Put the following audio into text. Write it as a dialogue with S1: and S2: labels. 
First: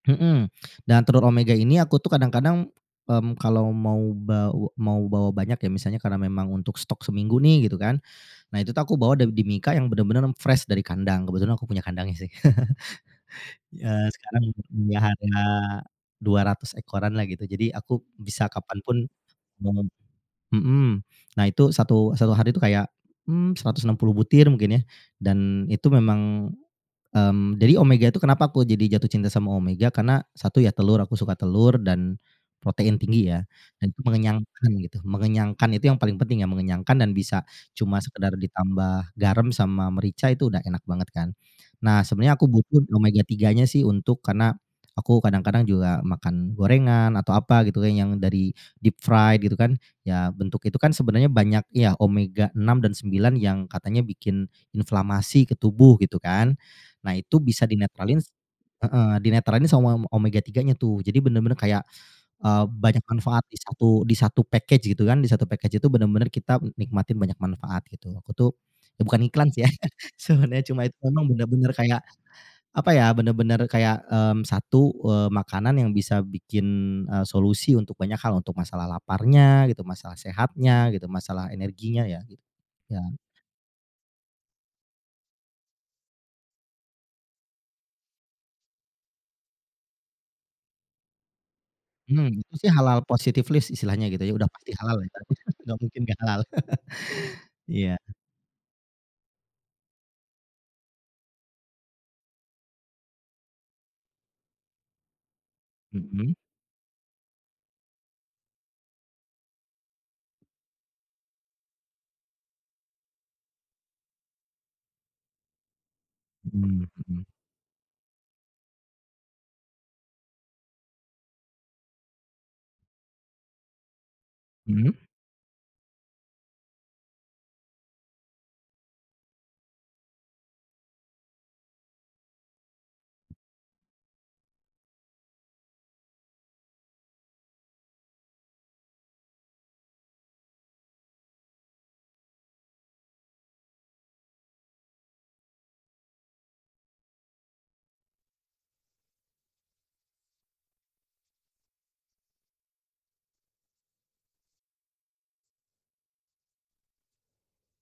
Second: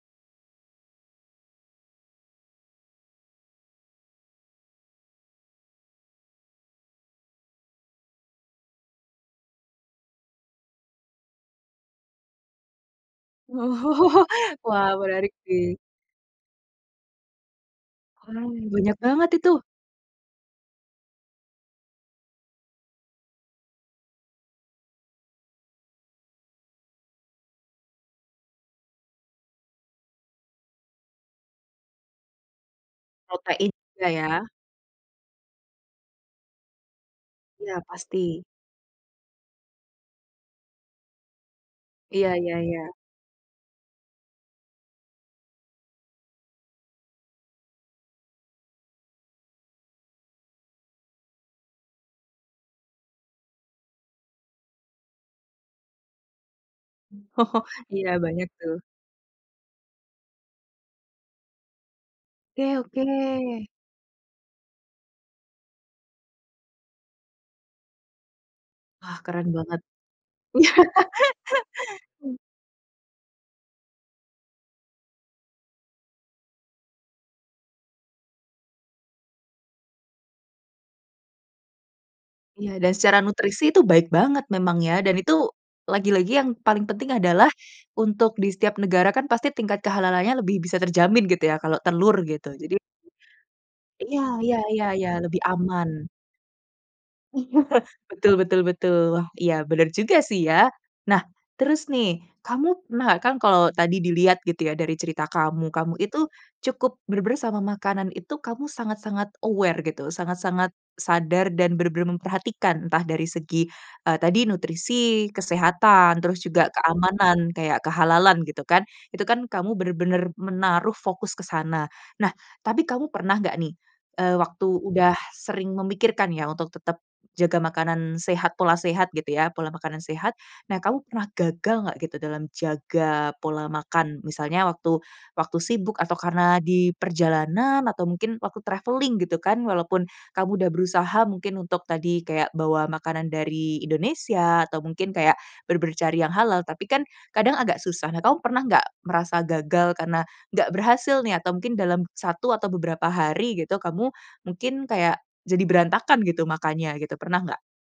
S1: Mhm, dan telur omega ini aku tuh kadang-kadang, mmm, kalau mau baw mau bawa banyak ya, misalnya karena memang untuk stok seminggu nih gitu kan. Nah itu tuh aku bawa da di mika yang bener-bener fresh dari kandang, kebetulan aku punya kandangnya sih. Eee, sekarang
S2: Wah
S1: punya
S2: menarik
S1: harga
S2: sih.
S1: 200 ekoran lah gitu. Jadi aku
S2: Wah,
S1: bisa kapan
S2: banyak
S1: pun
S2: banget itu.
S1: menem mhm, nah itu satu satu hari tuh kayak, mmm, 160 butir mungkin ya dan itu memang, mmm, jadi omega tuh kenapa aku jadi jatuh cinta sama omega karena satu ya telur, aku suka telur dan protein tinggi ya
S2: Protein
S1: dan itu
S2: juga ya.
S1: mengenyangkan gitu. Mengenyangkan itu yang paling penting ya, mengenyangkan dan bisa
S2: Iya
S1: cuma
S2: pasti.
S1: sekedar ditambah garam sama merica itu udah enak banget kan. Nah,
S2: Iya
S1: sebenarnya aku
S2: iya
S1: butuh
S2: iya.
S1: omega-3 nya sih untuk karena, aku kadang-kadang juga makan gorengan atau apa gitu yang dari deep fried gitu kan. Ya bentuk itu kan sebenarnya banyak ya, omega-6 dan 9 yang katanya bikin inflamasi ke tubuh gitu kan. Nah itu bisa
S2: Iya
S1: dinetralin
S2: banyak tuh.
S1: heeh, dinetralin sama m omega-3 nya tuh. Jadi bener-bener kayak, eee,
S2: Oke
S1: banyak
S2: oke.
S1: manfaat di satu di satu package gitu kan, di satu package itu bener-bener kita nikmatin banyak manfaat gitu. Aku tuh
S2: Wah,
S1: bukan iklan
S2: keren
S1: sih ya,
S2: banget.
S1: sebenernya cuma itu emang bener-bener kayak,
S2: Eh.
S1: apa ya, bener-bener kayak, mmm, satu, eee, makanan yang bisa bikin, eee, solusi untuk banyak hal, untuk masalah laparnya gitu, masalah sehatnya gitu, masalah energinya ya gitu,
S2: Iya dan
S1: ya.
S2: secara nutrisi itu baik banget memang ya, dan itu lagi-lagi yang paling penting adalah untuk di setiap negara kan pasti tingkat kehalalannya lebih bisa terjamin gitu ya kalau telur
S1: Mmm,
S2: gitu
S1: itu sih
S2: jadi
S1: halal positif list istilahnya
S2: iya
S1: gitu ya, udah
S2: iya
S1: pasti
S2: iya
S1: halal
S2: iya
S1: ya,
S2: lebih
S1: enggak mungkin
S2: aman.
S1: enggak halal. Iya.
S2: Betul betul betul. Iya bener juga sih ya. Nah, terus nih kamu pernah, kan kalau tadi dilihat gitu ya dari cerita kamu, kamu itu
S1: Mhm.
S2: cukup bener-bener sama makanan itu kamu sangat-sangat aware gitu, sangat-sangat sadar dan benar-benar memperhatikan, entah dari segi, eee, tadi nutrisi, kesehatan, terus juga
S1: Mhm mhm.
S2: keamanan, kayak kehalalan gitu kan, itu kan kamu bener-bener menaruh fokus ke sana. Nah, tapi kamu pernah enggak nih, eee, waktu
S1: Mhm.
S2: udah sering memikirkan ya, untuk tetap jaga makanan sehat, pola sehat gitu ya, pola makanan sehat. Nah, kamu pernah gagal enggak gitu dalam jaga pola makan, misalnya waktu waktu sibuk atau karena di perjalanan, atau mungkin waktu traveling gitu kan, walaupun kamu udah berusaha mungkin untuk tadi kayak bawa makanan dari Indonesia, atau mungkin kayak bener-bener cari yang halal, tapi kan kadang agak susah. Nah, kamu pernah enggak merasa gagal karena enggak berhasil nih atau mungkin dalam satu atau beberapa hari gitu kamu mungkin kayak jadi berantakan gitu makannya gitu, pernah enggak?